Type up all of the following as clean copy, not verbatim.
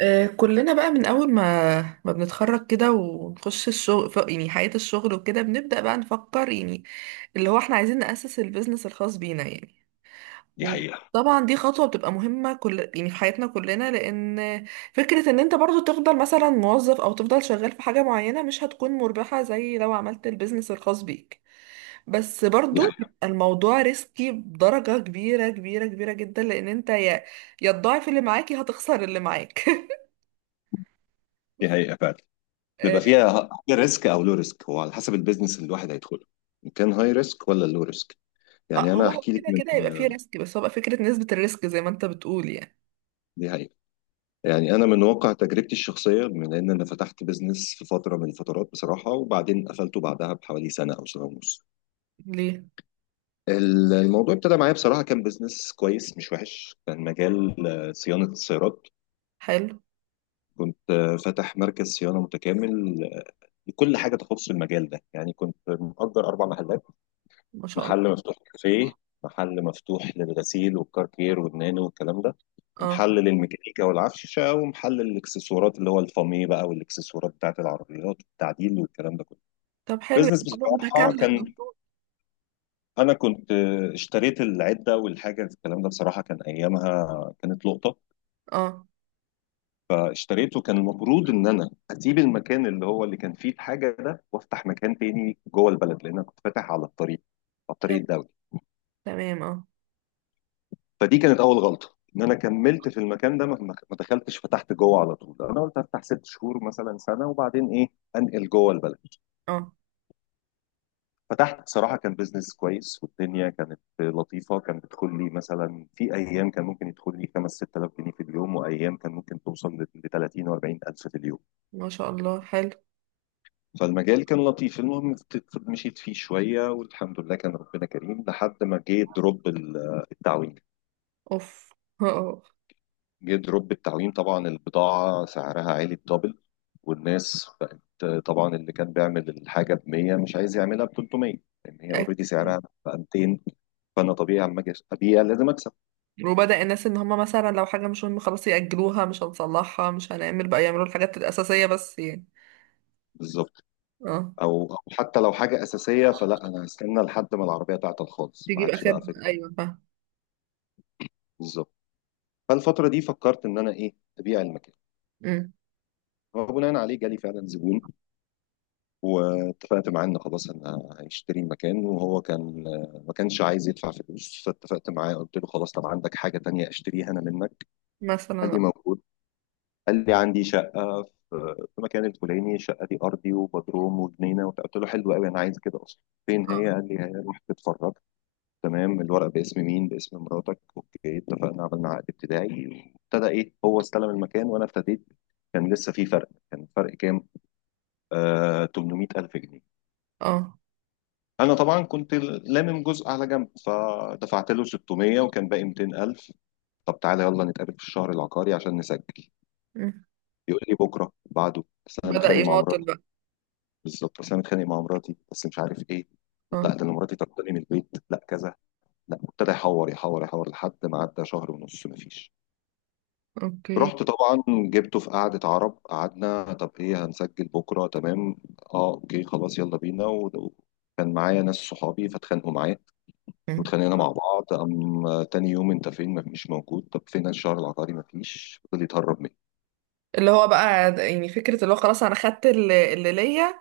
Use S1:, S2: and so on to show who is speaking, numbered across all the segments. S1: آه، كلنا بقى من اول ما بنتخرج كده ونخش الشغل يعني حياة الشغل وكده بنبدأ بقى نفكر يعني اللي هو احنا عايزين نأسس البيزنس الخاص بينا يعني.
S2: دي حقيقة.
S1: وطبعا دي خطوة بتبقى مهمة كل يعني في حياتنا كلنا، لأن فكرة ان انت برضو تفضل مثلا موظف او تفضل شغال في حاجة معينة مش هتكون مربحة زي لو عملت البيزنس الخاص بيك. بس
S2: دي
S1: برضو
S2: حقيقة.
S1: بيبقى الموضوع ريسكي بدرجة كبيرة كبيرة كبيرة جدا، لأن انت يا تضاعف اللي معاك يا هتخسر اللي معاك.
S2: دي حقيقة فعلا. بيبقى فيها هاي ريسك او لو ريسك، هو على حسب البيزنس اللي الواحد هيدخله، ان كان هاي ريسك ولا لو ريسك.
S1: آه،
S2: انا
S1: هو
S2: هحكي لك
S1: كده
S2: من.
S1: كده يبقى فيه ريسك، بس هو بقى فكرة نسبة الريسك زي ما انت بتقول يعني.
S2: دي حقيقة. انا من واقع تجربتي الشخصية، من ان انا فتحت بيزنس في فترة من الفترات بصراحة، وبعدين قفلته بعدها بحوالي سنة او سنة ونص.
S1: ليه؟
S2: الموضوع ابتدى معايا بصراحة، كان بيزنس كويس مش وحش، كان مجال صيانة السيارات.
S1: حلو.
S2: كنت فاتح مركز صيانة متكامل لكل حاجة تخص المجال ده. يعني كنت مأجر أربع محلات:
S1: ما شاء الله.
S2: محل مفتوح كافيه، محل مفتوح للغسيل والكاركير والنانو والكلام ده،
S1: اه.
S2: ومحل للميكانيكا والعفشة، ومحل للإكسسوارات اللي هو الفامي بقى، والإكسسوارات بتاعت العربيات والتعديل والكلام ده كله.
S1: طب حلو،
S2: بزنس
S1: يعني حاجة
S2: بصراحة
S1: متكاملة
S2: كان.
S1: المفروض.
S2: أنا كنت اشتريت العدة والحاجة الكلام ده، بصراحة كان أيامها كانت لقطة.
S1: اه.
S2: فاشتريته. كان المفروض إن أنا أسيب المكان اللي هو اللي كان فيه الحاجة ده، وأفتح مكان تاني جوه البلد، لأن أنا كنت فاتح على الطريق، على
S1: طب
S2: الطريق الدولي.
S1: تمام، اه.
S2: فدي كانت اول غلطه، ان انا كملت في المكان ده. ما دخلتش فتحت جوه على طول. انا قلت افتح ست شهور مثلا، سنه، وبعدين ايه انقل جوه البلد.
S1: اه.
S2: فتحت، صراحه كان بيزنس كويس، والدنيا كانت لطيفه. كان بيدخل لي مثلا في ايام، كان ممكن يدخل لي 5 6000 جنيه في اليوم، وايام كان ممكن توصل ل 30 و 40 الف في اليوم.
S1: ما شاء الله، حلو.
S2: فالمجال كان لطيف. المهم، مشيت فيه شويه، والحمد لله كان ربنا كريم، لحد ما جه دروب التعويم.
S1: اوف. اه.
S2: جه دروب التعويم، طبعا البضاعة سعرها عالي الدبل، والناس بقت طبعا اللي كان بيعمل الحاجة ب 100 مش عايز يعملها ب 300، لأن هي اوريدي سعرها
S1: أكيد.
S2: بقى 200. فأنا طبيعي لما أجي أبيع لازم أكسب.
S1: وبدأ الناس ان هما مثلا لو حاجة مش مهمة خلاص يأجلوها، مش هنصلحها مش هنعمل بقى، يعملوا الحاجات الأساسية بس يعني.
S2: بالظبط.
S1: اه،
S2: أو حتى لو حاجة أساسية، فلا، أنا هستنى لحد ما العربية تعطل خالص، ما
S1: تجيب
S2: عادش
S1: آخرها،
S2: بقى فكرة.
S1: أيوة فاهم.
S2: بالظبط. فالفترة دي فكرت إن أنا إيه، أبيع المكان.
S1: أمم.
S2: وبناء عليه جالي فعلا زبون، واتفقت معاه ان خلاص انا هيشتري مكان، وهو كان ما كانش عايز يدفع فلوس. فاتفقت معاه، قلت له: خلاص، طب عندك حاجه تانية اشتريها انا منك؟ قال
S1: مثلا.
S2: لي: موجود. قال لي: عندي شقه في في مكان الفلاني، الشقه دي ارضي وبدروم وجنينه وبتاع. قلت له: حلو قوي، انا عايز كده اصلا. فين هي؟
S1: اه.
S2: قال لي: هي روح تتفرج. تمام، الورق باسم مين؟ باسم مراتك. اوكي، اتفقنا، عملنا عقد ابتدائي. وابتدى ايه، هو استلم المكان، وانا ابتديت. كان لسه في فرق، كان فرق كام؟ آه، 800,000 جنيه.
S1: اه.
S2: انا طبعا كنت لامم جزء على جنب، فدفعت له 600، وكان باقي 200,000. طب تعالى يلا نتقابل في الشهر العقاري عشان نسجل.
S1: أمم.
S2: يقول لي: بكره بعده، بس انا
S1: بدأ
S2: متخانق مع
S1: يماطل
S2: مراتي.
S1: بقى.
S2: بالظبط، بس انا متخانق مع مراتي، بس مش عارف ايه، لا
S1: اه،
S2: ده انا مراتي طرداني من البيت، لا كذا. لا، ابتدى يحور يحور يحور لحد ما عدى شهر ونص مفيش.
S1: اوكي.
S2: رحت طبعا جبته في قعدة عرب، قعدنا. طب ايه، هنسجل بكره؟ تمام. اه اوكي خلاص، يلا بينا. وكان معايا ناس صحابي، فاتخانقوا معايا، واتخانقنا مع بعض. قام تاني يوم، انت فين؟ ما مش موجود. طب فين الشهر العقاري؟ ما فيش، فضل يتهرب مني.
S1: اللي هو بقى يعني فكرة اللي هو خلاص، انا خدت اللي ليا.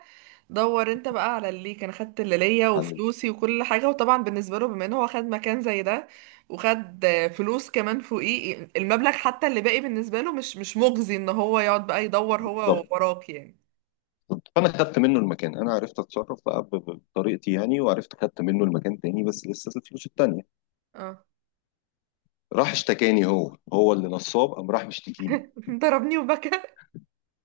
S1: دور انت بقى على اللي ليك، انا خدت اللي ليا
S2: على-
S1: وفلوسي وكل حاجة. وطبعا بالنسبة له بما ان هو خد مكان زي ده وخد فلوس كمان فوقيه، المبلغ حتى اللي باقي بالنسبة له مش مجزي ان هو يقعد بقى يدور هو
S2: بالظبط.
S1: وراك يعني.
S2: فانا خدت منه المكان، انا عرفت اتصرف بقى بطريقتي يعني، وعرفت خدت منه المكان تاني، بس لسه الفلوس التانية.
S1: اه.
S2: راح اشتكاني، هو اللي نصاب، قام راح مشتكيني.
S1: ضربني وبكى.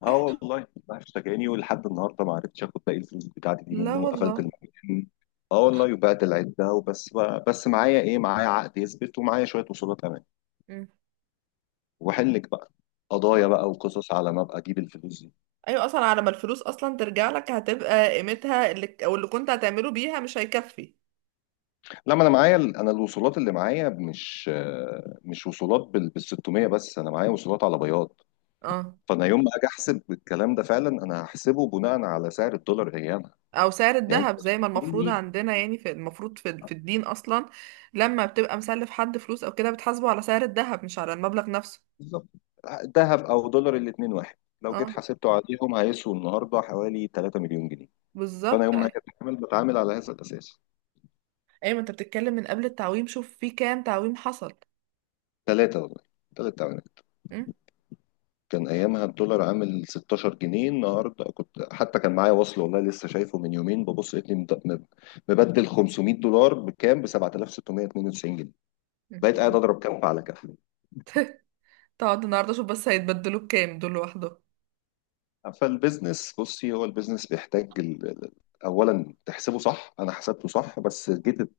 S2: اه والله راح اشتكاني، ولحد النهارده ما عرفتش اخد باقي الفلوس بتاعتي دي
S1: لا
S2: منه. قفلت
S1: والله.
S2: المكان، اه والله، وبعت العده، وبس بقى. بس معايا ايه، معايا عقد يثبت، ومعايا شويه وصولات امان.
S1: مم.
S2: وحلك بقى قضايا بقى وقصص، على ما ابقى اجيب الفلوس دي.
S1: ايوه، اصلا على ما الفلوس اصلا ترجع لك هتبقى قيمتها اللي او اللي كنت هتعمله بيها مش هيكفي.
S2: لما انا معايا انا الوصولات اللي معايا، مش وصولات بال 600، بس انا معايا وصولات على بياض.
S1: اه،
S2: فانا يوم ما اجي احسب الكلام ده، فعلا انا هحسبه بناء على سعر الدولار ايامها.
S1: او سعر
S2: يعني انت
S1: الذهب زي ما المفروض
S2: بتديني-
S1: عندنا، يعني في المفروض في الدين اصلا. لما بتبقى مسلف حد فلوس او كده بتحاسبه على سعر الذهب مش على المبلغ نفسه.
S2: بالظبط. ذهب او دولار الاثنين واحد، لو جيت
S1: اه،
S2: حسبته عليهم هيسووا النهارده حوالي 3 مليون جنيه. فانا
S1: بالظبط
S2: يوم ما
S1: ايوه.
S2: اجي اتعامل، بتعامل على هذا الاساس.
S1: ما انت بتتكلم من قبل التعويم، شوف في كام تعويم حصل.
S2: ثلاثه والله، ثلاثه.
S1: م؟
S2: كان ايامها الدولار عامل 16 جنيه. النهارده كنت حتى كان معايا وصل، والله لسه شايفه من يومين، ببص لقيتني مبدل 500 دولار بكام؟ ب 7,692 جنيه. بقيت قاعد
S1: م.
S2: اضرب كف على كف.
S1: تقعد النهارده شوف بس هيتبدلوا بكام دول لوحدهم.
S2: فالبيزنس، بصي، هو البيزنس بيحتاج اولا تحسبه صح. انا حسبته صح، بس جيت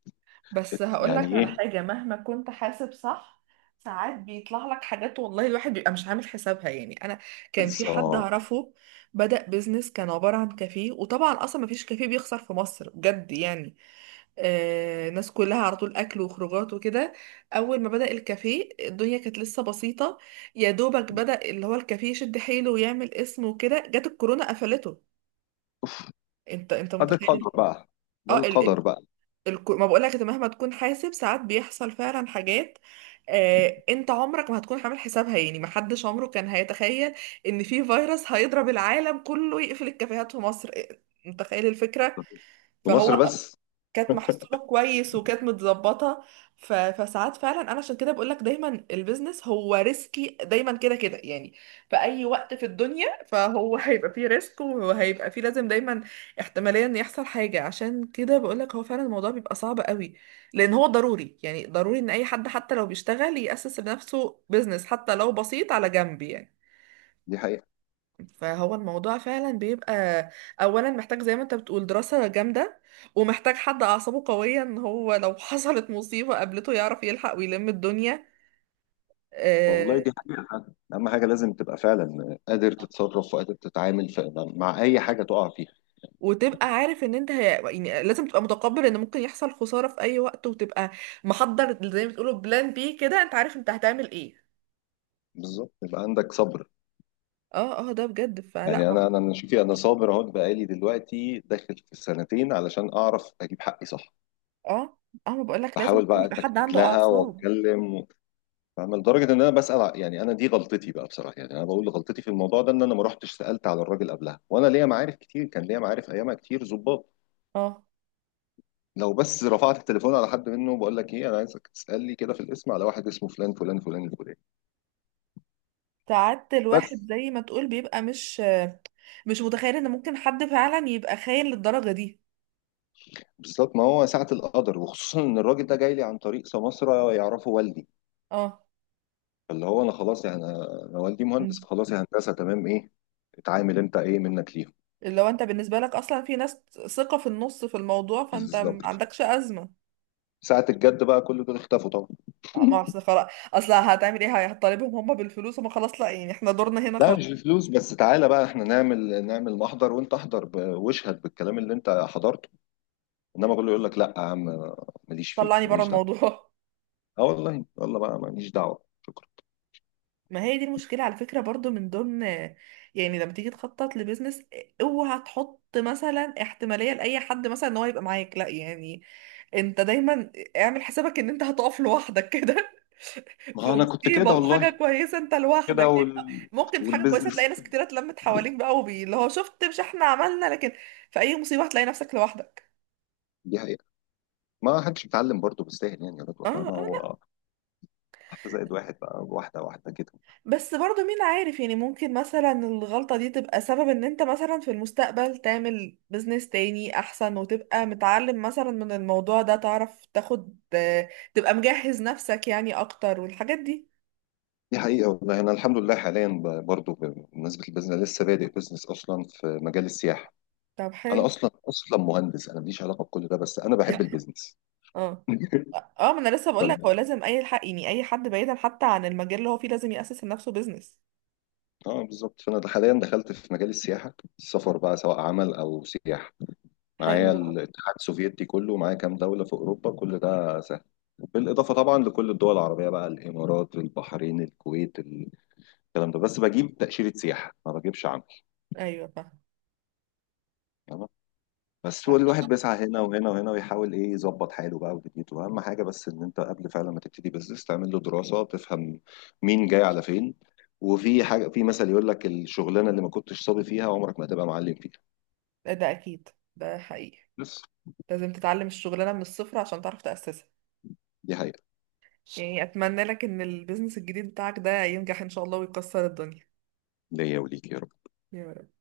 S1: بس هقولك
S2: يعني
S1: على
S2: ايه.
S1: حاجة، مهما كنت حاسب صح ساعات بيطلع لك حاجات والله الواحد بيبقى مش عامل حسابها يعني. انا كان في حد
S2: بالظبط.
S1: اعرفه بدأ بيزنس كان عبارة عن كافيه، وطبعا اصلا مفيش كافيه بيخسر في مصر بجد يعني. الناس كلها على طول اكل وخروجات وكده. اول ما بدأ الكافيه الدنيا كانت لسه بسيطة، يا دوبك بدأ اللي هو الكافيه يشد حيله ويعمل اسم وكده جت الكورونا قفلته. انت
S2: ده
S1: متخيل
S2: القدر بقى. ده
S1: اه ال... ال...
S2: القدر بقى.
S1: ما بقولك انت مهما تكون حاسب ساعات بيحصل فعلا حاجات. انت عمرك ما هتكون عامل حسابها يعني، محدش عمره كان هيتخيل ان في فيروس هيضرب العالم كله يقفل الكافيهات في مصر، إيه، متخيل الفكرة.
S2: في مصر
S1: فهو
S2: بس.
S1: كانت محسوبة كويس وكانت متظبطة. فساعات فعلا انا عشان كده بقول لك دايما البيزنس هو ريسكي دايما كده كده يعني في اي وقت في الدنيا. فهو هيبقى فيه ريسك وهيبقى فيه، لازم دايما احتمالية ان يحصل حاجة. عشان كده بقول لك هو فعلا الموضوع بيبقى صعب قوي، لان هو ضروري يعني ضروري ان اي حد حتى لو بيشتغل يأسس لنفسه بيزنس حتى لو بسيط على جنب يعني.
S2: دي حقيقة
S1: فهو الموضوع فعلا بيبقى اولا محتاج زي ما انت بتقول دراسة جامدة، ومحتاج حد اعصابه قوية ان هو لو حصلت مصيبة قابلته يعرف يلحق ويلم الدنيا.
S2: والله،
S1: آه،
S2: دي حقيقة فعلا. أهم حاجة لازم تبقى فعلا قادر تتصرف وقادر تتعامل مع أي حاجة تقع فيها.
S1: وتبقى عارف ان انت يعني لازم تبقى متقبل ان ممكن يحصل خسارة في اي وقت، وتبقى محضر زي ما بتقولوا بلان بي كده، انت عارف انت هتعمل ايه.
S2: بالظبط، يبقى عندك صبر.
S1: اه اه، ده بجد. فلا
S2: يعني
S1: ما.
S2: أنا شوفي، أنا صابر أهو، بقالي دلوقتي داخل في السنتين علشان أعرف أجيب حقي صح.
S1: اه اه، ما بقولك لازم
S2: بحاول
S1: يكون
S2: بقى
S1: يبقى حد
S2: أتكتك
S1: عنده
S2: لها
S1: اعصاب.
S2: وأتكلم فاهمة. لدرجة إن أنا يعني، أنا دي غلطتي بقى بصراحة. يعني أنا بقول غلطتي في الموضوع ده، إن أنا ما رحتش سألت على الراجل قبلها، وأنا ليا معارف كتير، كان ليا معارف أيامها كتير ظباط.
S1: اه.
S2: لو بس رفعت التليفون على حد منه، بقول لك ايه، انا عايزك تسال لي كده في الاسم على واحد اسمه فلان فلان فلان الفلاني.
S1: ساعات
S2: بس.
S1: الواحد زي ما تقول بيبقى مش متخيل ان ممكن حد فعلا يبقى خاين للدرجة دي.
S2: بالظبط. ما هو ساعه القدر، وخصوصا ان الراجل ده جاي لي عن طريق سماسره يعرفه والدي.
S1: اه.
S2: فاللي هو انا خلاص يعني، أنا والدي مهندس،
S1: مم.
S2: فخلاص يا هندسه تمام ايه، اتعامل انت، ايه منك ليهم.
S1: لو انت بالنسبة لك اصلا في ناس ثقة في النص في الموضوع فانت ما
S2: بالظبط.
S1: عندكش ازمة.
S2: ساعة الجد بقى كل دول اختفوا طبعا.
S1: ما اصل خلاص، اصل هتعمل ايه؟ هتطالبهم هم بالفلوس؟ هم خلاص لا، يعني احنا دورنا هنا
S2: لا مش
S1: خلاص.
S2: بفلوس بس، تعالى بقى احنا نعمل، نعمل محضر وانت احضر واشهد بالكلام اللي انت حضرته. انما كله يقول لك: لا يا عم، ماليش فيه،
S1: طلعني
S2: انا
S1: بره
S2: ماليش دعوه.
S1: الموضوع.
S2: اه والله، والله بقى ماليش دعوه.
S1: ما هي دي المشكلة على فكرة برضو من ضمن، يعني لما تيجي تخطط لبيزنس اوعى تحط مثلا احتمالية لأي حد مثلا ان هو يبقى معاك، لا يعني، انت دايما اعمل حسابك ان انت هتقف لوحدك كده.
S2: ما
S1: في
S2: هو انا كنت كده
S1: مصيبة في حاجة
S2: والله،
S1: كويسة انت
S2: كده
S1: لوحدك يعني، ممكن في حاجة كويسة تلاقي
S2: والبيزنس.
S1: ناس كتيرة اتلمت حواليك بقى، وبي اللي هو شفت مش احنا عملنا لكن في اي مصيبة هتلاقي نفسك لوحدك.
S2: دي حقيقة. ما حدش بيتعلم برضه بالساهل، يعني يا
S1: اه
S2: رضوى فاهمة.
S1: اه،
S2: هو
S1: لا.
S2: واحدة زائد واحد بقى، واحدة واحدة كده.
S1: بس برضو مين عارف يعني، ممكن مثلا الغلطة دي تبقى سبب ان انت مثلا في المستقبل تعمل بزنس تاني احسن وتبقى متعلم مثلا من الموضوع ده، تعرف تاخد، تبقى مجهز نفسك يعني اكتر والحاجات دي.
S2: دي حقيقة والله. أنا الحمد لله حاليا برضه بمناسبة البيزنس، أنا لسه بادئ بيزنس أصلا في مجال السياحة.
S1: طب
S2: أنا
S1: حلو.
S2: أصلا مهندس، أنا ماليش علاقة بكل ده، بس أنا بحب البيزنس.
S1: اه اه، ما انا لسه بقول لك هو لازم اي حق يعني اي حد بعيدا حتى عن المجال اللي هو فيه لازم يأسس لنفسه بيزنس.
S2: اه بالظبط. فأنا حاليا دخلت في مجال السياحة، السفر بقى سواء عمل أو سياحة. معايا
S1: حلو.
S2: الاتحاد السوفيتي كله، معايا كام دولة في أوروبا، كل ده سهل، بالإضافة طبعا لكل الدول العربية بقى: الإمارات، البحرين، الكويت، الكلام ده. بس بجيب تأشيرة سياحة ما بجيبش عمل.
S1: ايوه فاهم.
S2: تمام. بس هو الواحد بيسعى هنا وهنا وهنا ويحاول إيه يظبط حاله بقى ودنيته. أهم حاجة بس إن أنت قبل فعلا ما تبتدي بزنس، تعمل له دراسة، تفهم مين جاي على فين. وفي حاجة، في مثل يقول لك: الشغلانة اللي ما كنتش صابي فيها عمرك ما هتبقى معلم فيها.
S1: ده اكيد، ده حقيقي.
S2: بس.
S1: لازم تتعلم الشغلانه من الصفر عشان تعرف تأسسها.
S2: دي حقيقة.
S1: يعني اتمنى لك ان البيزنس الجديد بتاعك ده ينجح ان شاء الله ويكسر الدنيا.
S2: ليا وليك يا.
S1: يا رب.